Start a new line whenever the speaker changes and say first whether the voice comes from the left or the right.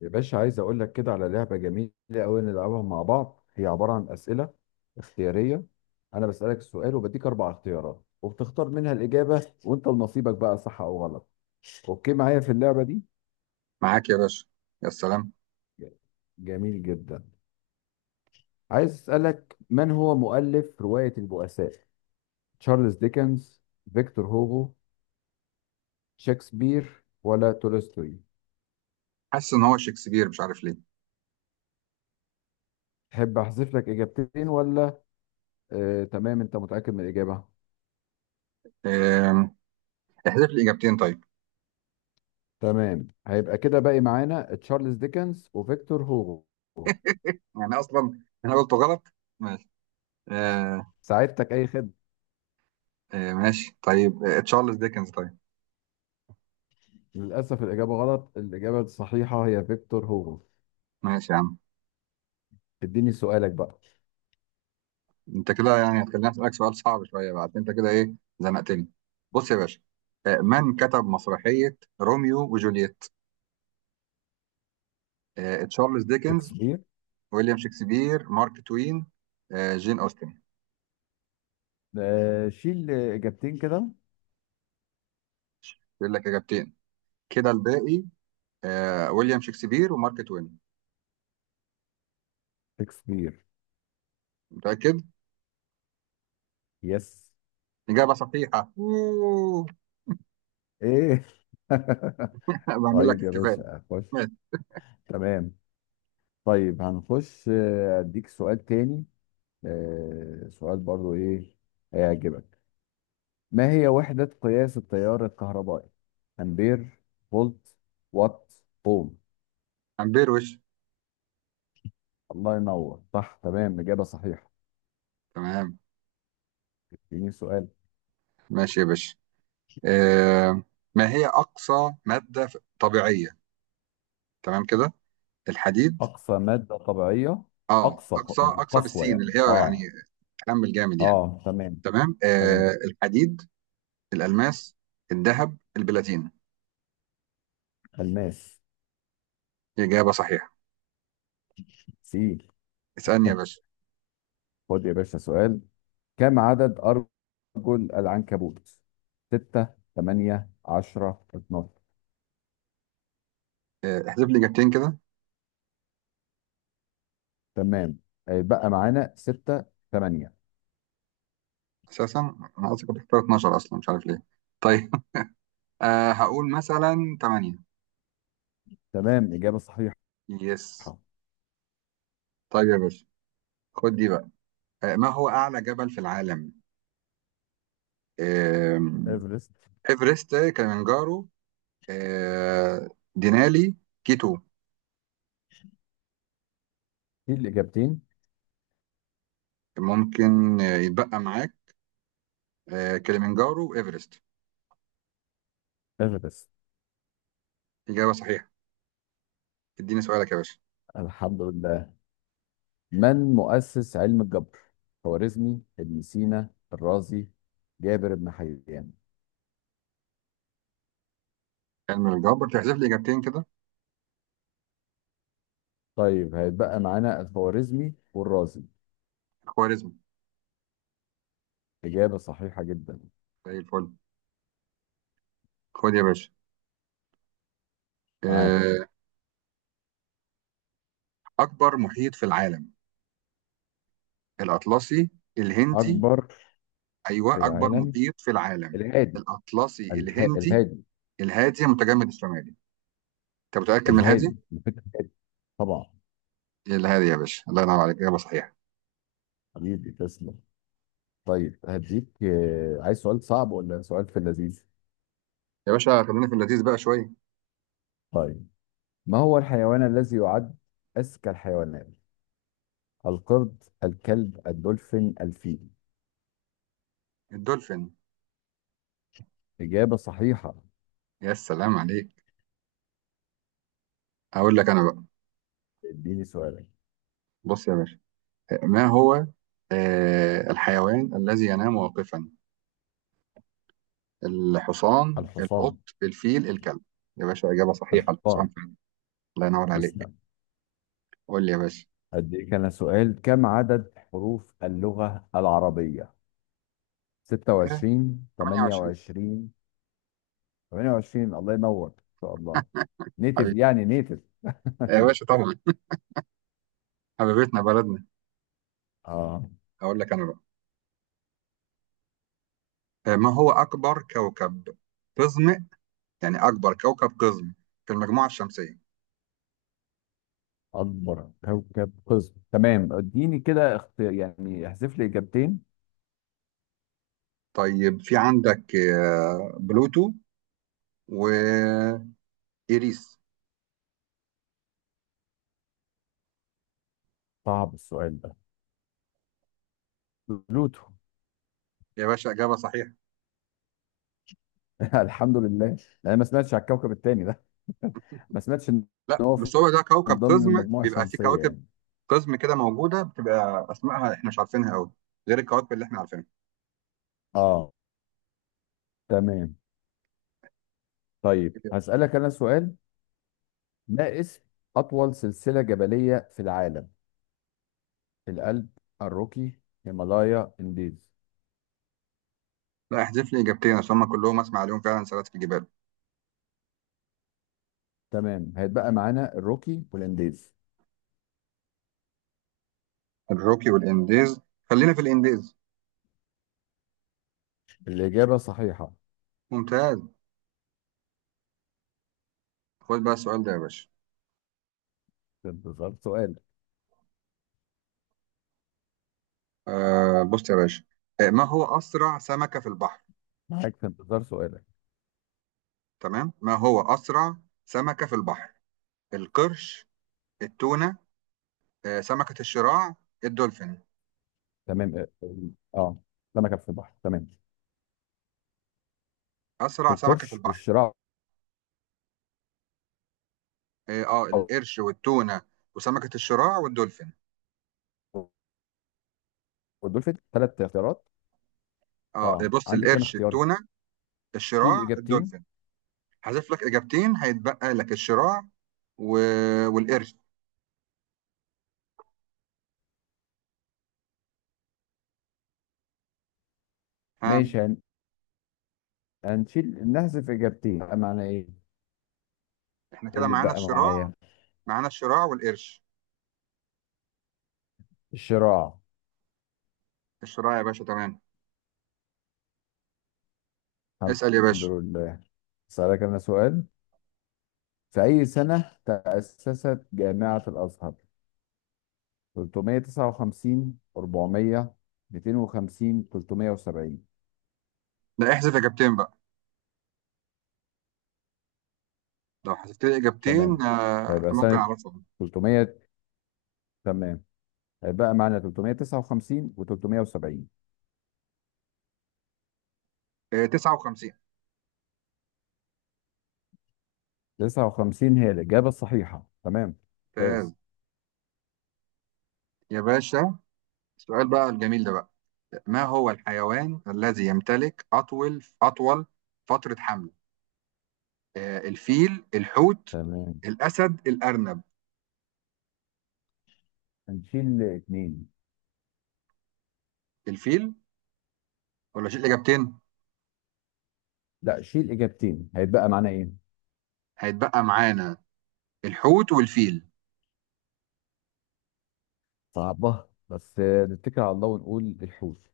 left: يا باشا، عايز اقول لك كده على لعبه جميله قوي نلعبها مع بعض. هي عباره عن اسئله اختياريه. انا بسالك السؤال وبديك اربع اختيارات وبتختار منها الاجابه، وانت لنصيبك بقى صح او غلط. اوكي معايا في اللعبه دي؟
right: معاك يا باشا. يا سلام.
left: جميل جدا. عايز اسالك: من هو مؤلف روايه البؤساء؟ تشارلز ديكنز، فيكتور هوغو، شكسبير ولا تولستوي؟
right: حاسس ان هو شكسبير، مش عارف ليه.
left: تحب احذف لك اجابتين ولا؟ آه تمام، انت متاكد من الاجابه.
right: آم، احذف لي اجابتين طيب.
left: تمام، هيبقى كده باقي معانا تشارلز ديكنز وفيكتور هوغو.
right: يعني اصلا انا قلت غلط. ماشي. آه.
left: ساعدتك، اي خدمه.
right: ماشي طيب، تشارلز ديكنز طيب.
left: للاسف الاجابه غلط، الاجابه الصحيحه هي فيكتور هوغو.
right: ماشي يا عم.
left: اديني سؤالك بقى.
right: انت كده يعني هتخليني اسالك سؤال صعب شويه بقى، عشان انت كده ايه، زنقتني. بص يا باشا، من كتب مسرحيه روميو وجولييت؟ تشارلز ديكنز،
left: شكسبير.
right: ويليام شكسبير، مارك توين، جين اوستن.
left: آه شيل اجابتين كده.
right: يقول لك اجابتين كده الباقي. ويليام شكسبير ومارك توين.
left: شكسبير.
right: متاكد.
left: يس.
right: إجابة صحيحة. أوه.
left: ايه.
right: بعمل لك
left: طيب يا
right: احتفال.
left: باشا خش.
right: ماشي.
left: تمام. طيب هنخش، اديك سؤال تاني. سؤال برضو، ايه، هيعجبك. ما هي وحدة قياس التيار الكهربائي؟ أمبير، فولت، وات، أوم.
right: أمبير وش.
left: الله ينور، صح، تمام، إجابة صحيحة.
right: تمام.
left: اديني سؤال.
right: ماشي يا باشا. آه. ما هي أقصى مادة طبيعية، تمام كده؟ الحديد.
left: أقصى مادة طبيعية.
right: اه،
left: أقصى
right: أقصى أقصى
left: قسوة
right: بالسين، اللي
left: يعني،
right: هي يعني
left: آه.
right: تحمل جامد يعني.
left: آه تمام.
right: تمام. آه.
left: تمام.
right: الحديد، الألماس، الذهب، البلاتين.
left: الماس.
right: إجابة صحيحة.
left: سي.
right: اسألني يا باشا.
left: خد يا باشا سؤال. كم عدد أرجل العنكبوت؟ ستة، تمانية، عشرة، 12.
right: آه. احذف لي إجابتين كده.
left: تمام، هيبقى معانا ستة، تمانية.
right: أساسا أنا أصلا كنت اختار 12، أصلا مش عارف ليه. طيب. آه. هقول مثلا 8.
left: تمام، إجابة صحيحة.
right: يس. طيب يا باشا، خد دي بقى. ما هو أعلى جبل في العالم؟ آم،
left: إيفرست.
right: إيفرست، كليمنجارو، آه، دينالي، كيتو.
left: في الإجابتين.
right: ممكن يتبقى معاك كليمنجارو وإيفرست.
left: آخر بس.
right: إجابة صحيحة. اديني سؤالك يا باشا.
left: الحمد لله. من مؤسس علم الجبر؟ خوارزمي، ابن سينا، الرازي، جابر بن حيان.
right: علم الجبر، تحذف لي إجابتين كده.
left: طيب هيتبقى معانا الخوارزمي والرازي.
right: الخوارزمي.
left: إجابة صحيحة جدا.
right: زي الفل. خد يا باشا،
left: معاك.
right: آه، أكبر محيط في العالم؟ الأطلسي، الهندي.
left: أكبر
right: أيوه،
left: في
right: أكبر
left: العالم.
right: محيط في العالم،
left: الهادي.
right: الأطلسي، الهندي،
left: الهادي.
right: الهادي، المتجمد الشمالي. أنت متأكد من الهادي؟
left: الهادي، الفكر الهادي. طبعا.
right: ايه الهادي يا باشا، الله ينور عليك، اجابه صحيحه.
left: حبيبي تسلم. طيب هديك، عايز سؤال صعب ولا سؤال في اللذيذ؟
right: يا باشا خلينا في اللذيذ بقى شويه.
left: طيب. ما هو الحيوان الذي يعد أذكى الحيوانات؟ القرد، الكلب، الدولفين، الفيل.
right: الدولفين.
left: إجابة صحيحة.
right: يا سلام عليك. هقول لك انا بقى،
left: اديني سؤالك.
right: بص يا باشا. ما هو الحيوان الذي ينام واقفا؟ الحصان، القط،
left: الحصان.
right: الفيل، الكلب. يا باشا اجابه صحيحه، الحصان
left: الحصان.
right: فعلا. الله ينور عليك.
left: تسلم.
right: قول لي يا باشا.
left: أديك أنا سؤال: كم عدد حروف اللغة العربية؟
right: آه،
left: 26،
right: 28.
left: 28. 28. الله ينور، إن شاء الله. نيتف
right: حبيبي.
left: يعني نيتف
right: يا باشا طبعا، حبيبتنا بلدنا.
left: آه.
right: هقول لك انا بقى، ما هو اكبر كوكب قزم؟ يعني اكبر كوكب قزم في المجموعه الشمسيه.
left: أكبر كوكب قزم، تمام اديني كده يعني احذف لي إجابتين.
right: طيب في عندك بلوتو وإيريس.
left: صعب السؤال ده. بلوتو.
right: يا باشا إجابة صحيحة.
left: الحمد لله. يعني ما سمعتش على الكوكب التاني ده. ما سمعتش ان
right: لا
left: هو في-
right: بس هو ده
left: من
right: كوكب
left: ضمن
right: قزم،
left: المجموعه
right: بيبقى فيه
left: الشمسيه
right: كواكب
left: يعني.
right: قزم كده موجودة، بتبقى أسمائها إحنا مش عارفينها أوي، غير الكواكب اللي إحنا عارفينها.
left: اه. تمام. طيب هسألك انا سؤال. ما اسم اطول سلسله جبليه في العالم؟ الألب، الروكي، هيمالايا، انديز.
right: لا، احذف لي إجابتين عشان هما كلهم أسمع عليهم فعلا سنة في الجبال.
left: تمام هيتبقى معانا الروكي والانديز.
right: الروكي والإنديز. خلينا في الإنديز.
left: الاجابه صحيحه.
right: ممتاز. خد بقى السؤال ده يا باشا.
left: في انتظار سؤال.
right: بص يا باشا، ما هو أسرع سمكة في البحر؟
left: في انتظار سؤالك.
right: تمام. ما هو أسرع سمكة في البحر؟ القرش، التونة، سمكة الشراع، الدولفين.
left: تمام، اه، آه. سمكه في البحر، تمام.
right: أسرع سمكة في
left: القرش
right: البحر.
left: والشراع
right: القرش والتونة وسمكة الشراع والدولفين.
left: والدولفين، ثلاث اختيارات. اه
right: بص،
left: عندي كام
right: القرش،
left: اختيار؟
right: التونة،
left: شيل
right: الشراع،
left: اجابتين.
right: الدولفين. هحذف لك إجابتين، هيتبقى لك الشراع و... والقرش. ها.
left: ماشي، هنشيل، نحذف اجابتين، بقى معنى ايه؟
right: احنا
left: إيه
right: كده
left: اللي
right: معانا
left: اتبقى
right: الشراع.
left: معايا؟
right: معانا الشراع والقرش.
left: الشراع.
right: الشراع يا باشا، تمام.
left: الحمد
right: اسأل يا باشا.
left: لله. سألك انا سؤال: في اي سنة تأسست جامعة الازهر؟ 359، 400، 250، 370.
right: لا، احذف إجابتين بقى. لو حذفت لي إجابتين
left: تمام، فيبقى
right: ممكن
left: سنة
right: أعرفهم.
left: 300. تمام، هيبقى معانا 359 و370.
right: 59.
left: 59 هي الإجابة الصحيحة. تمام،
right: ممتاز.
left: ممتاز.
right: يا باشا السؤال بقى الجميل ده بقى. ما هو الحيوان الذي يمتلك أطول فترة حمل؟ الفيل، الحوت،
left: تمام،
right: الأسد، الأرنب،
left: هنشيل اتنين.
right: الفيل. ولا شيل إجابتين؟
left: لا شيل اجابتين، هيتبقى معانا ايه؟
right: هيتبقى معانا الحوت والفيل.
left: صعبة بس، نتكل على الله ونقول الحوت.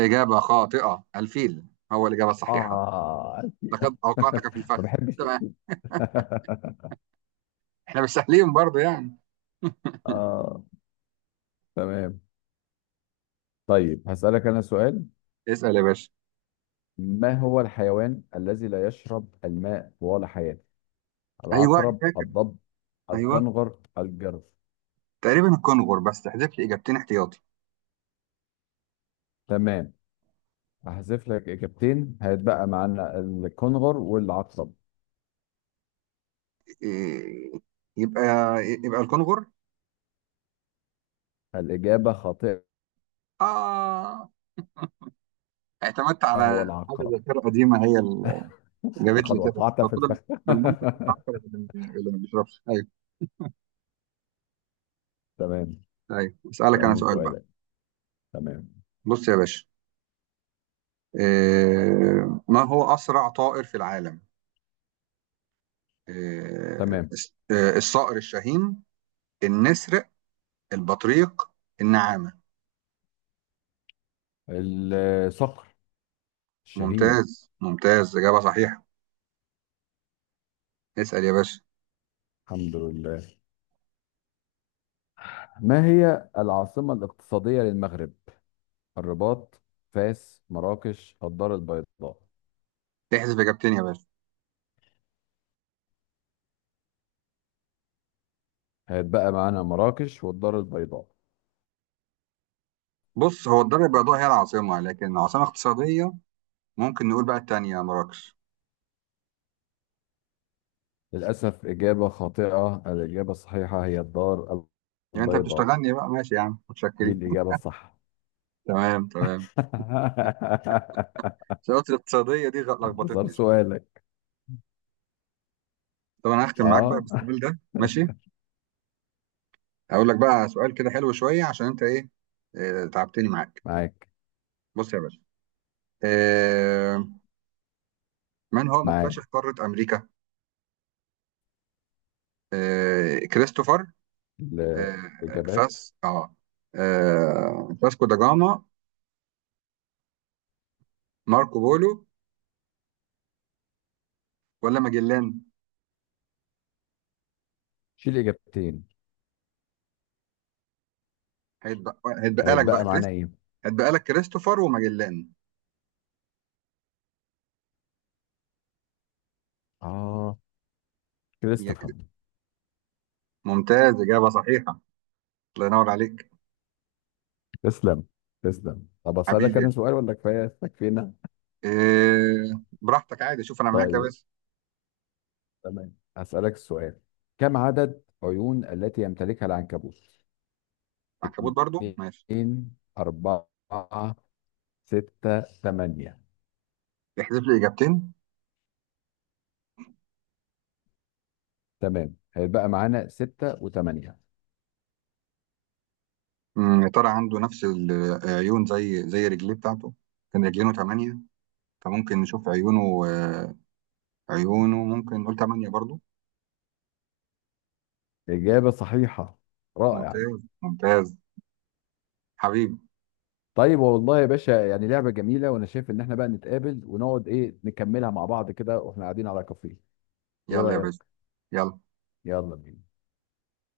right: إجابة خاطئة، الفيل هو الإجابة الصحيحة.
left: اه.
right: لقد أوقعتك في الفخ.
left: ما بحبش.
right: تمام، إحنا مش سهلين برضه يعني.
left: اه تمام. طيب هسألك انا سؤال.
right: اسأل يا باشا.
left: ما هو الحيوان الذي لا يشرب الماء طوال حياته؟
right: أيوه أنا
left: العقرب،
right: فاكر.
left: الضب،
right: أيوه،
left: الكنغر، الجرذ.
right: تقريبا الكونغر، بس تحذف لي إجابتين احتياطي.
left: تمام، هحذف لك اجابتين، هيتبقى معانا الكنغر والعقرب.
right: إيه، يبقى يبقى الكونغر؟
left: الإجابة خاطئة،
right: آه، اعتمدت على
left: هو
right: حاجه
left: العقرب.
right: ذاكره قديمه هي اللي جابت لي
left: لقد
right: كده
left: وقعت في
right: فكده.
left: الفخ.
right: بالمنطق كنت هختار اللي ما بيشربش، ايوه.
left: تمام.
right: ايوه، اسالك انا
left: سألني
right: سؤال بقى.
left: سؤالك. تمام
right: بص يا باشا، ما هو اسرع طائر في العالم؟
left: تمام.
right: الصقر الشاهين، النسر، البطريق، النعامه.
left: الصقر الشاهين.
right: ممتاز ممتاز، اجابه صحيحه. اسال يا باشا.
left: الحمد لله. ما هي العاصمة الاقتصادية للمغرب؟ الرباط، فاس، مراكش، الدار البيضاء.
right: تحذف اجابتين يا باشا.
left: هات بقى معانا مراكش والدار البيضاء.
right: بص، هو الدار البيضاء هي العاصمه، لكن عاصمه اقتصاديه، ممكن نقول بقى التانيه مراكش.
left: للأسف إجابة خاطئة، الإجابة الصحيحة هي الدار
right: يعني انت
left: البيضاء،
right: بتشتغلني بقى، ماشي يا عم،
left: دي
right: متشكرين.
left: الإجابة الصح.
right: تمام تمام. الشروط الاقتصادية دي
left: انتصار
right: لخبطتني شوية.
left: سؤالك.
right: طب انا هختم معاك بقى
left: اه.
right: بالسؤال ده، ماشي. اقول لك بقى سؤال كده حلو شوية، عشان انت ايه، تعبتني معاك.
left: معاك
right: بص يا باشا، آه، من هو
left: معاك.
right: مكتشف قارة امريكا؟ كريستوفر، آه،
left: الإجابات.
right: فاس اه فاسكو دا جاما، ماركو بولو، ولا ماجلان؟
left: شيل إجابتين.
right: هيتبقى هيتبقى لك
left: هيتبقى
right: بقى
left: معانا
right: كريست
left: إيه؟
right: هيتبقى لك كريستوفر وماجلان.
left: آه كده
right: يا كري-
left: استفهم.
right: ممتاز، إجابة صحيحة. الله ينور عليك.
left: تسلم. تسلم. طب أسألك
right: حبيبي.
left: أنا سؤال ولا كفاية تكفينا؟
right: إيه، براحتك عادي، شوف انا معاك يا
left: طيب،
right: باسم.
left: تمام أسألك السؤال. كم عدد عيون التي يمتلكها العنكبوت؟
right: عنكبوت برضو، ماشي.
left: اتنين، أربعة، ستة، تمانية.
right: احذف لي اجابتين.
left: تمام، هيتبقى معانا ستة وتمانية.
right: يا ترى عنده نفس العيون زي رجليه بتاعته؟ كان رجلينه ثمانية، فممكن نشوف عيونه، عيونه ممكن نقول ثمانية برضو.
left: إجابة صحيحة. رائع.
right: ممتاز ممتاز. حبيبي.
left: طيب والله يا باشا، يعني لعبة جميلة، وانا شايف ان احنا بقى نتقابل ونقعد، ايه، نكملها مع بعض كده واحنا قاعدين على كافيه. ايه
right: يلا يا باسم،
left: رأيك؟
right: يلا.
left: يلا بينا.